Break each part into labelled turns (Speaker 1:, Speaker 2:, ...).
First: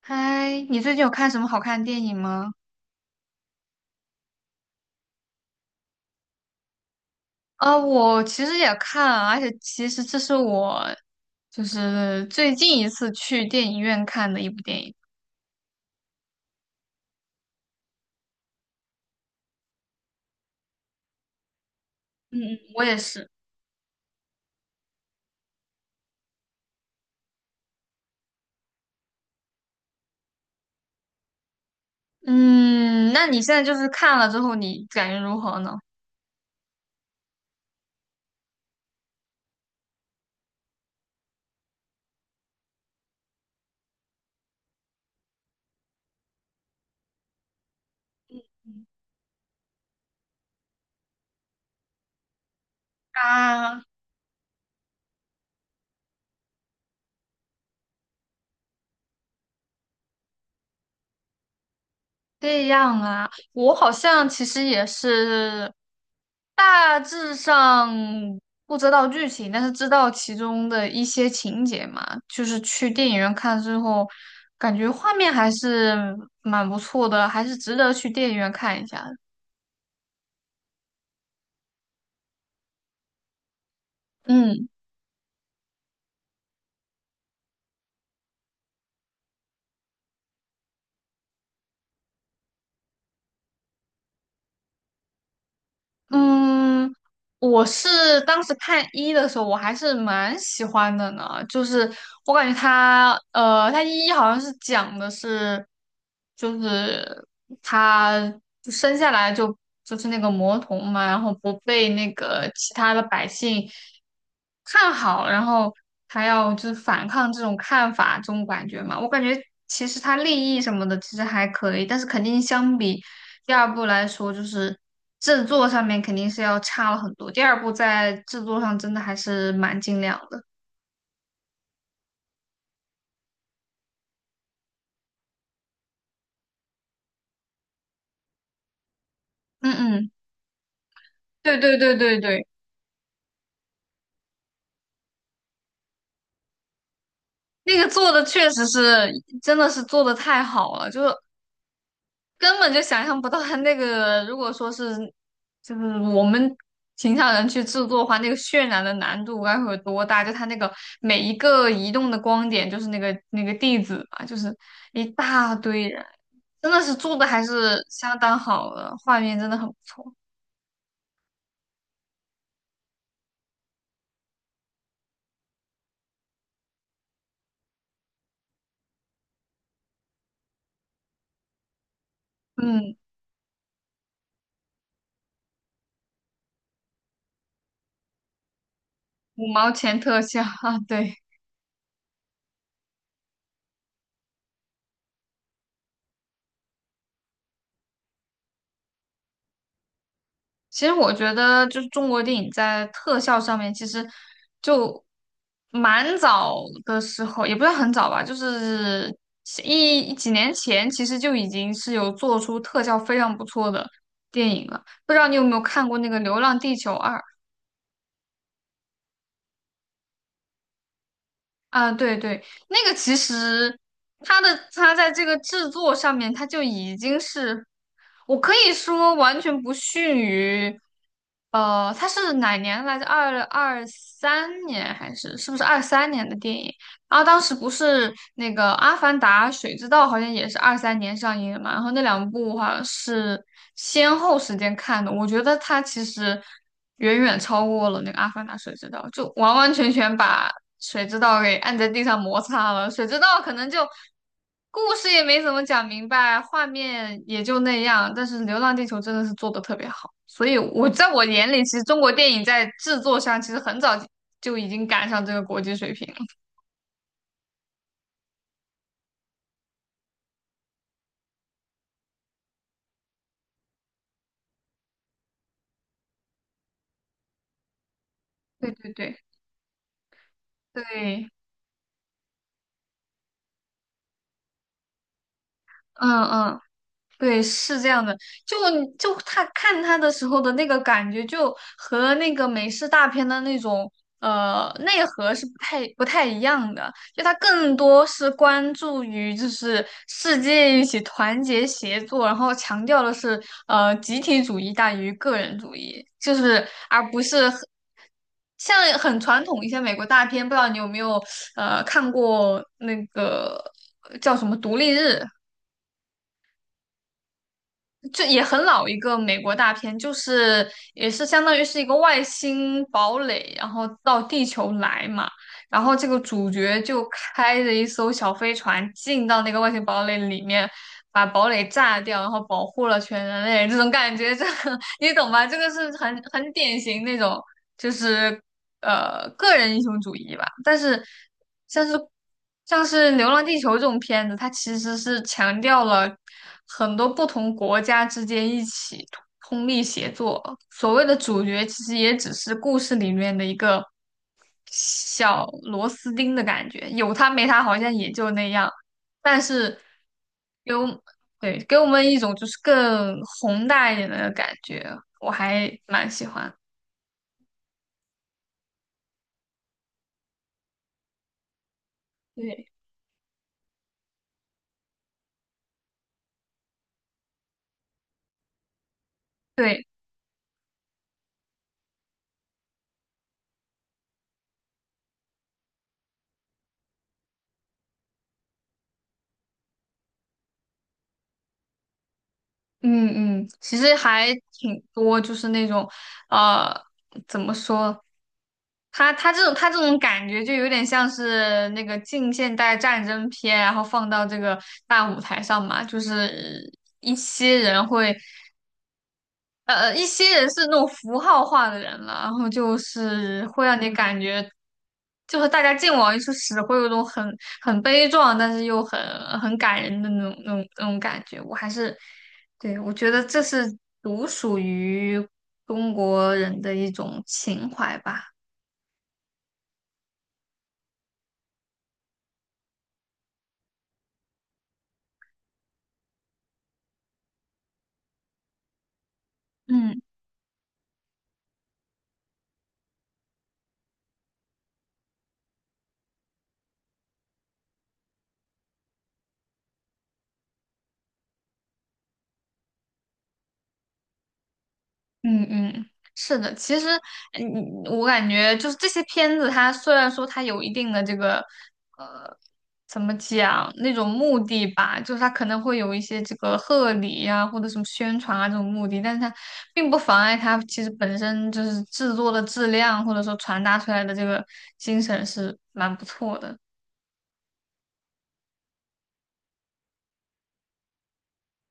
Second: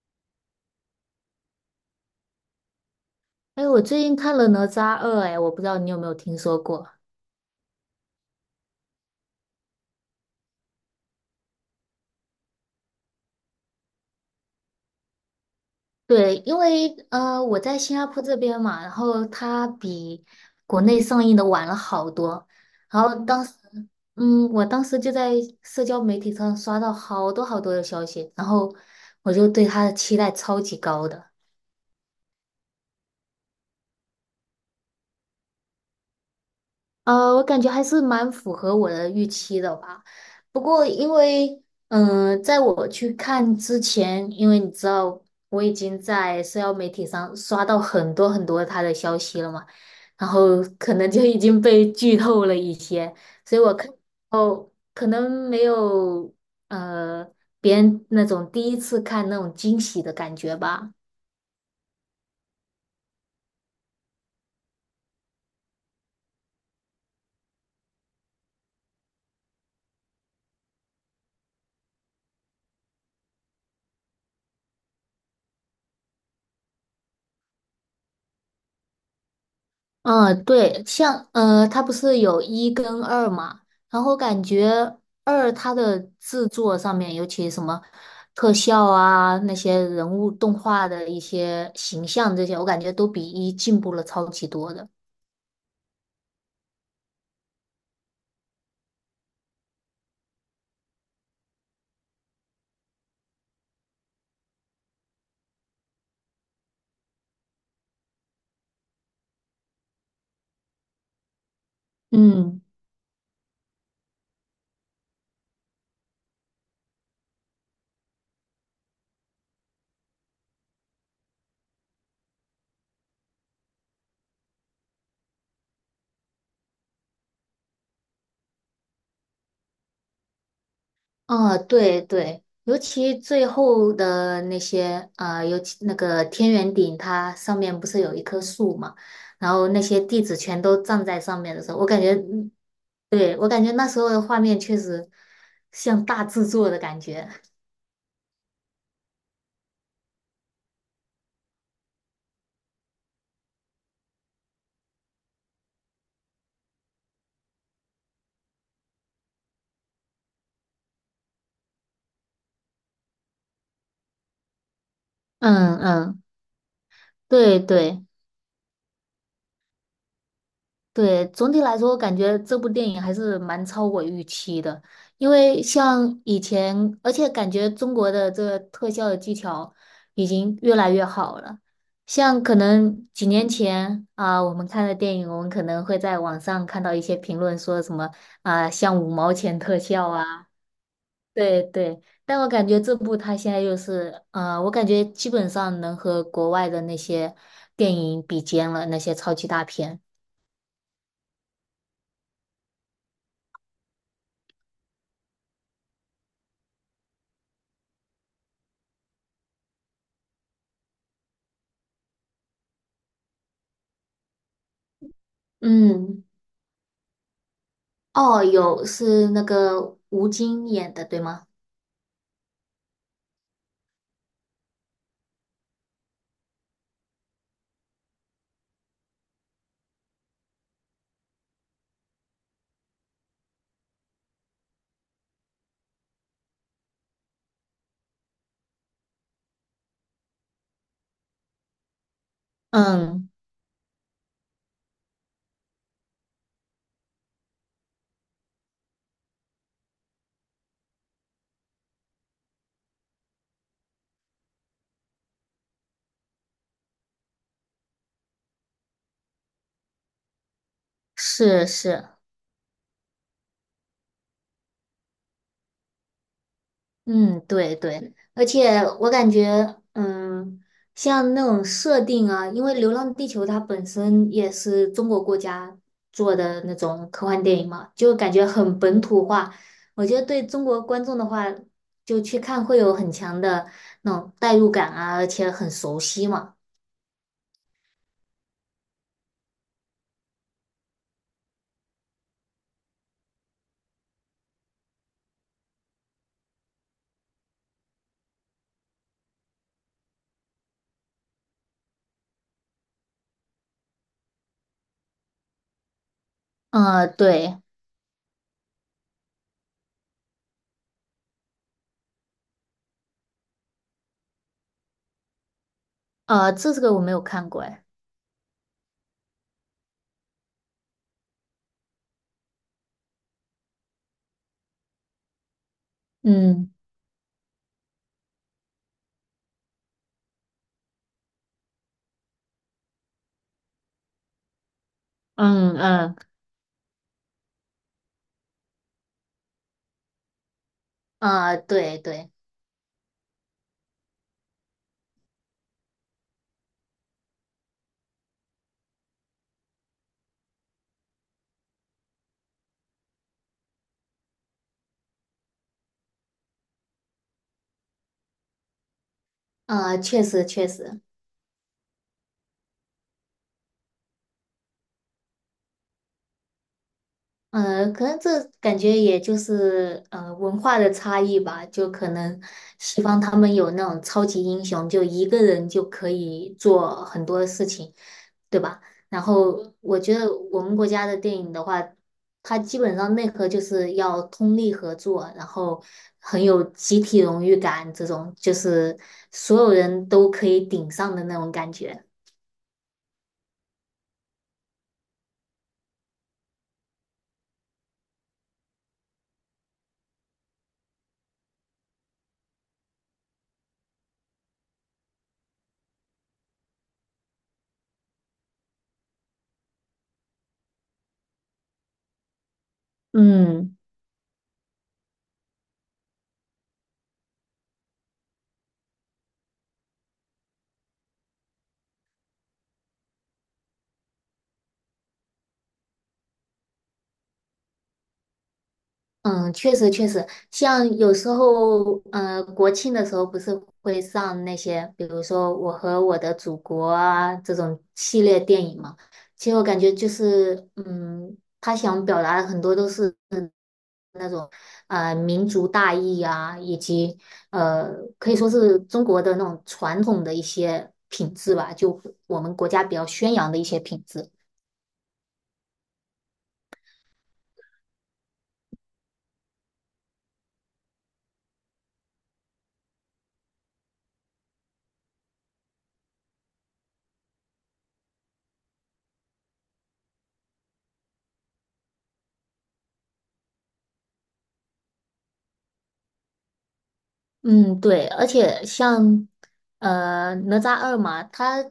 Speaker 1: 嗨，你最近有看什么好看的电影吗？
Speaker 2: 哎，我最近看了《哪吒二》，哎，我不知道你有没有听说过？
Speaker 1: 啊，我其实也看啊而且其实这是我就是最近一次去电影院看的一部电影。
Speaker 2: 对，因为我在新加坡这边嘛，然后它比国内上映的晚了好多。
Speaker 1: 嗯嗯，我也
Speaker 2: 然后
Speaker 1: 是。
Speaker 2: 当时，我当时就在社交媒体上刷到好多的消息，然后我就对它的期待超级高的。
Speaker 1: 嗯，那你现在就是看了之后，你感觉如何呢？
Speaker 2: 我感觉还是蛮符合我的预期的吧。不过，因为在我去看之前，因为你知道我已经在社交媒体上刷到很多他的消息了嘛，然后可能就已经被剧透了一些，所以我
Speaker 1: 啊。
Speaker 2: 看哦，可能没有呃别人那种第一次看那种惊喜的感觉吧。
Speaker 1: 这样啊，我好像其实也是大致上不知道剧情，但是知道其中的一些情节嘛。就是去电影院看之后，感觉画面还是蛮不错的，还是值得去电影院看一下的
Speaker 2: 嗯，对，像它不是有一跟二嘛，然后感
Speaker 1: 嗯。
Speaker 2: 觉二它的制作上面，尤其什么特效啊，那些人物动画的一些形象这些，我感觉都比一进步了超级多的。
Speaker 1: 嗯，我是当时看一的时候，我还是蛮喜欢的呢。就是我感觉他，他一好像是讲的是，就是他就生下来就是那个魔童嘛，然后不被那个
Speaker 2: 嗯
Speaker 1: 其他的百姓看好，然后还要就是反抗这种看法，这种感觉嘛。我感觉其实它利益什么的其实还可以，但是肯定相比第二部来说，就是制作上面肯定是要差了很多。第二部在制作上真的还是蛮精良的。
Speaker 2: 啊，对对，尤其最后的那些，啊，尤其那个天元顶，它上面不是有一棵树嘛，然后
Speaker 1: 嗯
Speaker 2: 那些
Speaker 1: 嗯，
Speaker 2: 弟子全都站在上面
Speaker 1: 对
Speaker 2: 的时
Speaker 1: 对
Speaker 2: 候，我
Speaker 1: 对
Speaker 2: 感觉
Speaker 1: 对对，
Speaker 2: 对，我感觉那时候的画面确实像大制作的感觉。
Speaker 1: 那个做的确实是真的是做的太好了，就是根本就想象不到他那个，如果说是就是我们平常人去制作的话，那个渲染的难度该会有多大？就他那个每一个移动的光点，就是那个地址嘛，就是一大
Speaker 2: 嗯
Speaker 1: 堆人，
Speaker 2: 嗯，
Speaker 1: 真的是做的还
Speaker 2: 对
Speaker 1: 是
Speaker 2: 对
Speaker 1: 相当好的，画面真的很不错。
Speaker 2: 对，总体来说，我感觉这部电影还是蛮超我预期的，因为像以前，而且感觉中国的这个特效的技巧已经越来越好了。像可
Speaker 1: 嗯，
Speaker 2: 能几年前啊，我们看的电影，我们可能会在网上看到一些评论说什么啊，像五毛
Speaker 1: 五
Speaker 2: 钱
Speaker 1: 毛
Speaker 2: 特
Speaker 1: 钱
Speaker 2: 效
Speaker 1: 特效
Speaker 2: 啊。
Speaker 1: 啊，对。
Speaker 2: 对对，但我感觉这部它现在又是，我感觉基本上能和国外的那些电影比肩了，那些超级大片。
Speaker 1: 其实我觉得，就是中国电影在特效上面，其实就蛮早的时候，也不是很早吧，就是一几年前，其实就已经是有做出特效非常不错的电影了。不知道你有没有看过那个
Speaker 2: 嗯，
Speaker 1: 《流浪地球二》？
Speaker 2: 哦，有是那个吴京演的，对吗？
Speaker 1: 啊，对对，那个其实它在这个制作上面，它就已经是，我可以说完全不逊于，它是哪年来着？二二三年还是是不是二三年的电影？然后当时不是那个《阿凡达》《水之道》好像也是二三年上映的嘛，然后那两部好像
Speaker 2: 嗯，
Speaker 1: 是先后时间看的，我觉得它其实远远超过了那个《阿凡达》《水之道》，就完完全全把。谁知道给按在地上摩擦了，谁知道可能就故事也没怎么讲明白，画面也就那样。但是《流浪地球》真的是做的特别好，所以我在我眼里，
Speaker 2: 是
Speaker 1: 其实中
Speaker 2: 是。
Speaker 1: 国电影在制作上其实很早就已经赶上这个国际水平了。
Speaker 2: 嗯，对对，而且我感觉，嗯，像那种设定啊，因为《流浪地球》它本身也是中国国家做的那种科幻电影嘛，就感觉
Speaker 1: 对
Speaker 2: 很
Speaker 1: 对
Speaker 2: 本
Speaker 1: 对
Speaker 2: 土化。我觉得对中国观众的
Speaker 1: 对，
Speaker 2: 话，就去看会有很强的那种代入感啊，而且很熟
Speaker 1: 嗯
Speaker 2: 悉嘛。
Speaker 1: 嗯。对，是这样的，就就他看他的时候的那个感觉，就和那个美式大片的那种内核是不太一样的，就他更多是关注于就是世界一起团结协作，然后强调的是集体主义大于个人主义，就是而
Speaker 2: 嗯，
Speaker 1: 不是
Speaker 2: 对，
Speaker 1: 很像很传统一些美国大片，不知道你有没有看过那个叫什么《独立日》。
Speaker 2: 这个我没有看过，哎，
Speaker 1: 就也很老一个美国大片，就是也是相当于是一个外星堡垒，然后到地球来嘛，然后这个主
Speaker 2: 嗯
Speaker 1: 角就开着一艘小飞船进到那个外星堡垒里面，把堡垒炸掉，然后保护了全人类，这种感觉，这个 你懂吧？这个
Speaker 2: 嗯
Speaker 1: 是
Speaker 2: 嗯，
Speaker 1: 很典型那种。就是个人英雄主义吧。但是像是
Speaker 2: 对对，
Speaker 1: 像是《流浪地球》这种片子，它其实是强调了很多不同国家之间一起通力协作。所谓的主角其实也只是故事里面的一个小螺丝钉的感觉，有他没他好像也就那样。但是，
Speaker 2: 确实确
Speaker 1: 给我们
Speaker 2: 实。
Speaker 1: 对，给我们一种就是更宏大一点的感觉，我还蛮喜欢。
Speaker 2: 可能这感觉也就是文化的差异吧，就可能
Speaker 1: 对，
Speaker 2: 西方他们有那种超级英雄，就一个人就可以做很多事情，对吧？然后
Speaker 1: 对，
Speaker 2: 我觉得我们国家的电影的话，它基本上内核就是要通力合作，然后很有集体荣誉感，这种就是所有人都可以顶上的那种感觉。
Speaker 1: 嗯嗯，其实还挺多，就是那种，呃，怎么说？他这种感觉就有点像是那个近现代战争片，然后放到这个大舞台上嘛，就是一些人会。一些人是那种符号化的人了，然后就是会
Speaker 2: 嗯。
Speaker 1: 让你感觉，就是大家见往一处使，会有一种很悲壮，但是又很感人的那种感觉。我还是，对，我觉得这是独属于中国人的一种情怀吧。
Speaker 2: 嗯，确实确实，像有时候，嗯，国庆的时候不是会上那些，比如说《我和我的祖国》啊这种系列电影嘛。其实我感觉
Speaker 1: 嗯。
Speaker 2: 就是，嗯，他想表达的很多都是那种，民族大义啊，以及呃，可以说是中国的那种传统的一些品质吧，就我们国家比较宣扬的一些品质。
Speaker 1: 嗯嗯，是的，其实，我感觉就是这些片子，它虽然说它有一定的这个，呃，怎么讲那种目的吧，就是它可能会有一些这个贺礼呀、或者什么宣传啊这种目的，但是它并不妨碍它其实本身就是制作的质量，或者说传达出来的这个精神是蛮不错的。
Speaker 2: 嗯，对，而且像哪吒二嘛，它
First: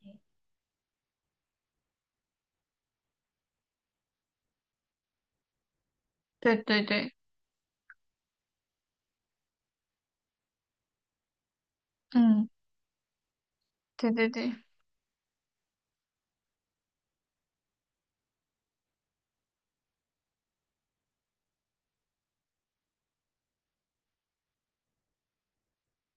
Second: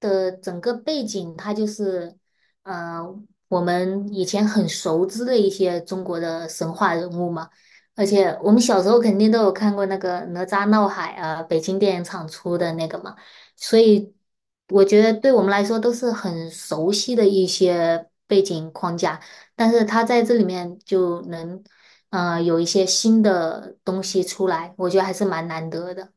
Speaker 2: 的整个背景，它就是呃我们以前很熟知的一些中国的
Speaker 1: 对
Speaker 2: 神
Speaker 1: 对
Speaker 2: 话人
Speaker 1: 对，
Speaker 2: 物嘛，而且我们小时候肯定都有看过那个哪吒闹海啊，北京电影厂
Speaker 1: 嗯，
Speaker 2: 出的那个嘛，所
Speaker 1: 对
Speaker 2: 以
Speaker 1: 对对。
Speaker 2: 我觉得对我们来说都是很熟悉的一些背景框架，但是他在这里面就能。有一些新的东西出来，我觉得还是蛮难得的。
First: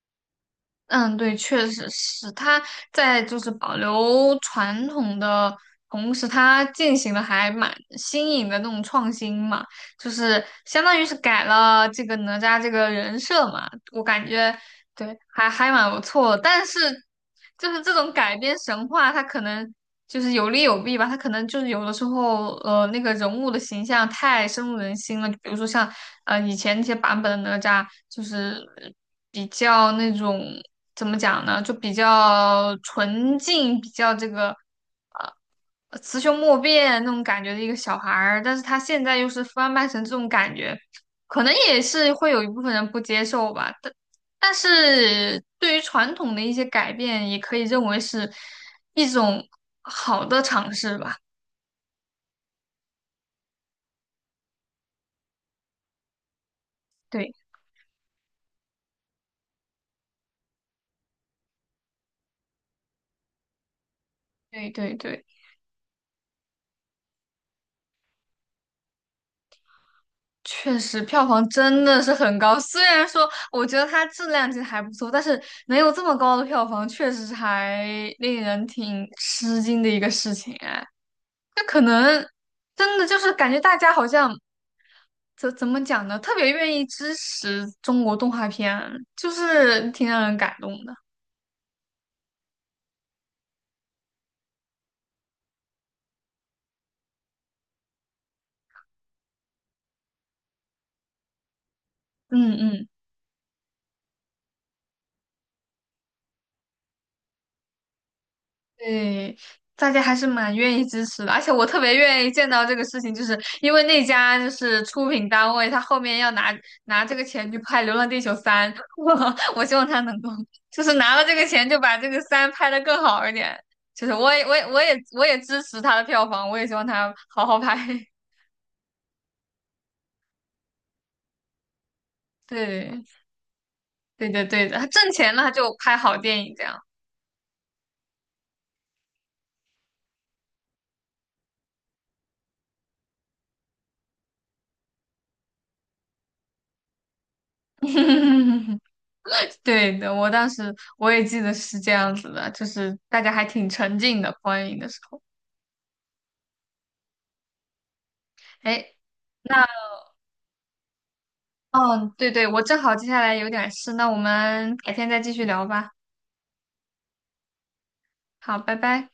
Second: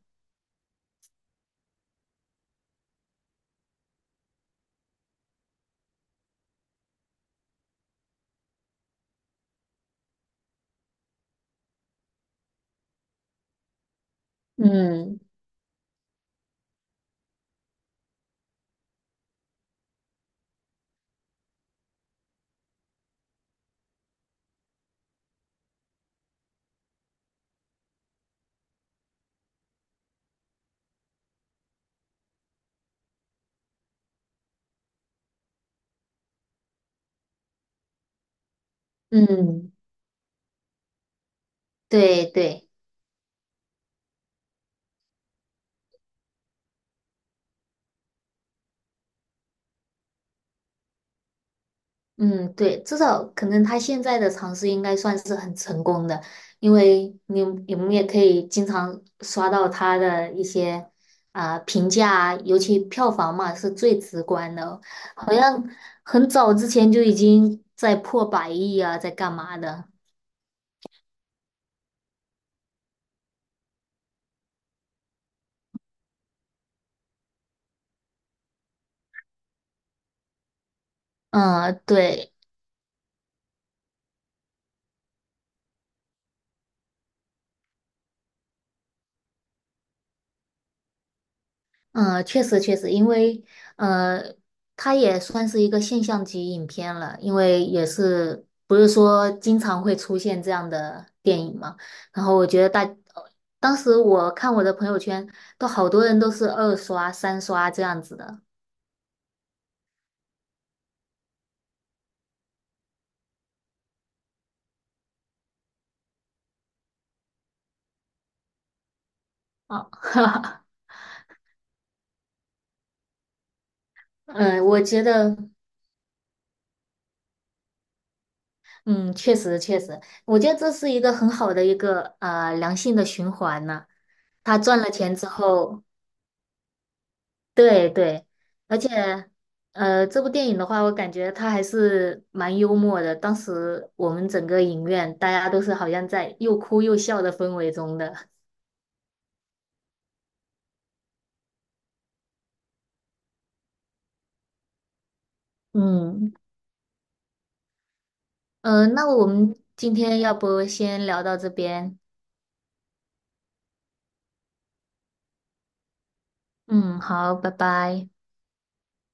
Speaker 1: 嗯，对，确实是他在就是保留传统的同时，他进行的还蛮新颖的那种创新嘛，就是相当于是改了这个哪吒这个人设嘛，我感觉对，
Speaker 2: 嗯
Speaker 1: 还蛮不错的，但是就是这种改编神话，它可能就是有利有弊吧。它可能就是有的时候，那个人物的形象太深入人心了。就比如说像以前那些版本的哪吒，就是比较那种怎么讲呢，就比较纯净，比较这个。雌雄莫辨那种感觉的一个小孩儿，但是他现在又是
Speaker 2: 嗯，
Speaker 1: 翻拍成这种感觉，可能也是
Speaker 2: 对
Speaker 1: 会有一部
Speaker 2: 对，
Speaker 1: 分人不接受吧。但是对于传统的一些改变，也可以认为是一种好的尝试吧。
Speaker 2: 嗯对，至少可能他现在的尝试应该算是很成功的，因为
Speaker 1: 对
Speaker 2: 你们也可以经常刷到他的一些啊、评价啊尤其票房嘛是最直观
Speaker 1: 对
Speaker 2: 的，
Speaker 1: 对对，
Speaker 2: 好像很早之前就已经在破百亿啊，在干嘛的？
Speaker 1: 确实票房真的是很高。虽然说我觉得它质量其实还不错，但是能有这么高的票房，确实是还令人挺吃惊的一个事情哎。那可
Speaker 2: 嗯，
Speaker 1: 能
Speaker 2: 对。
Speaker 1: 真的就是感觉大家好像怎么讲呢，特别愿意支持中国动画片，就是挺让人感动的。
Speaker 2: 嗯，确实确实，因为呃，它也算是一个现象级影片了，因为也是不是说经常会出现这样的电影嘛。然后我
Speaker 1: 嗯
Speaker 2: 觉得大，
Speaker 1: 嗯，
Speaker 2: 当时我看我的朋友圈，都好多人都是二刷、三刷这样子的
Speaker 1: 对，大家还是蛮愿意支持的，而且我特别愿意见到这个事情，就是因为那家就是出品单位，他后面要拿这个钱去拍《流浪地球三》，我希望
Speaker 2: 啊。
Speaker 1: 他能够就 是拿了这个钱就把这个三拍的更好一点。就是我也我
Speaker 2: 嗯，
Speaker 1: 也
Speaker 2: 我
Speaker 1: 我也
Speaker 2: 觉
Speaker 1: 我
Speaker 2: 得，
Speaker 1: 也支持他的票房，我也希望他好好拍。
Speaker 2: 嗯，确实确实，我觉得这是一个很好的一个良性的
Speaker 1: 对，
Speaker 2: 循环呢、
Speaker 1: 对的，
Speaker 2: 他
Speaker 1: 对的，
Speaker 2: 赚
Speaker 1: 他
Speaker 2: 了
Speaker 1: 挣
Speaker 2: 钱之
Speaker 1: 钱了，他就
Speaker 2: 后，
Speaker 1: 拍好电影这样。
Speaker 2: 对对，而且，这部电影的话，我感觉它还是蛮幽默的。当时我们整个影院大家都是好像在又哭又笑的氛围中的。
Speaker 1: 对的，我当时我也记得是这样子的，就是大家还挺沉浸的观影的时候。
Speaker 2: 嗯，
Speaker 1: 哎，
Speaker 2: 那我们
Speaker 1: 那
Speaker 2: 今天要不先聊到这边？
Speaker 1: 嗯，对对，我正好接下来有点事，那我们改天再继续聊吧。
Speaker 2: 嗯，好，拜拜。
Speaker 1: 好，拜拜。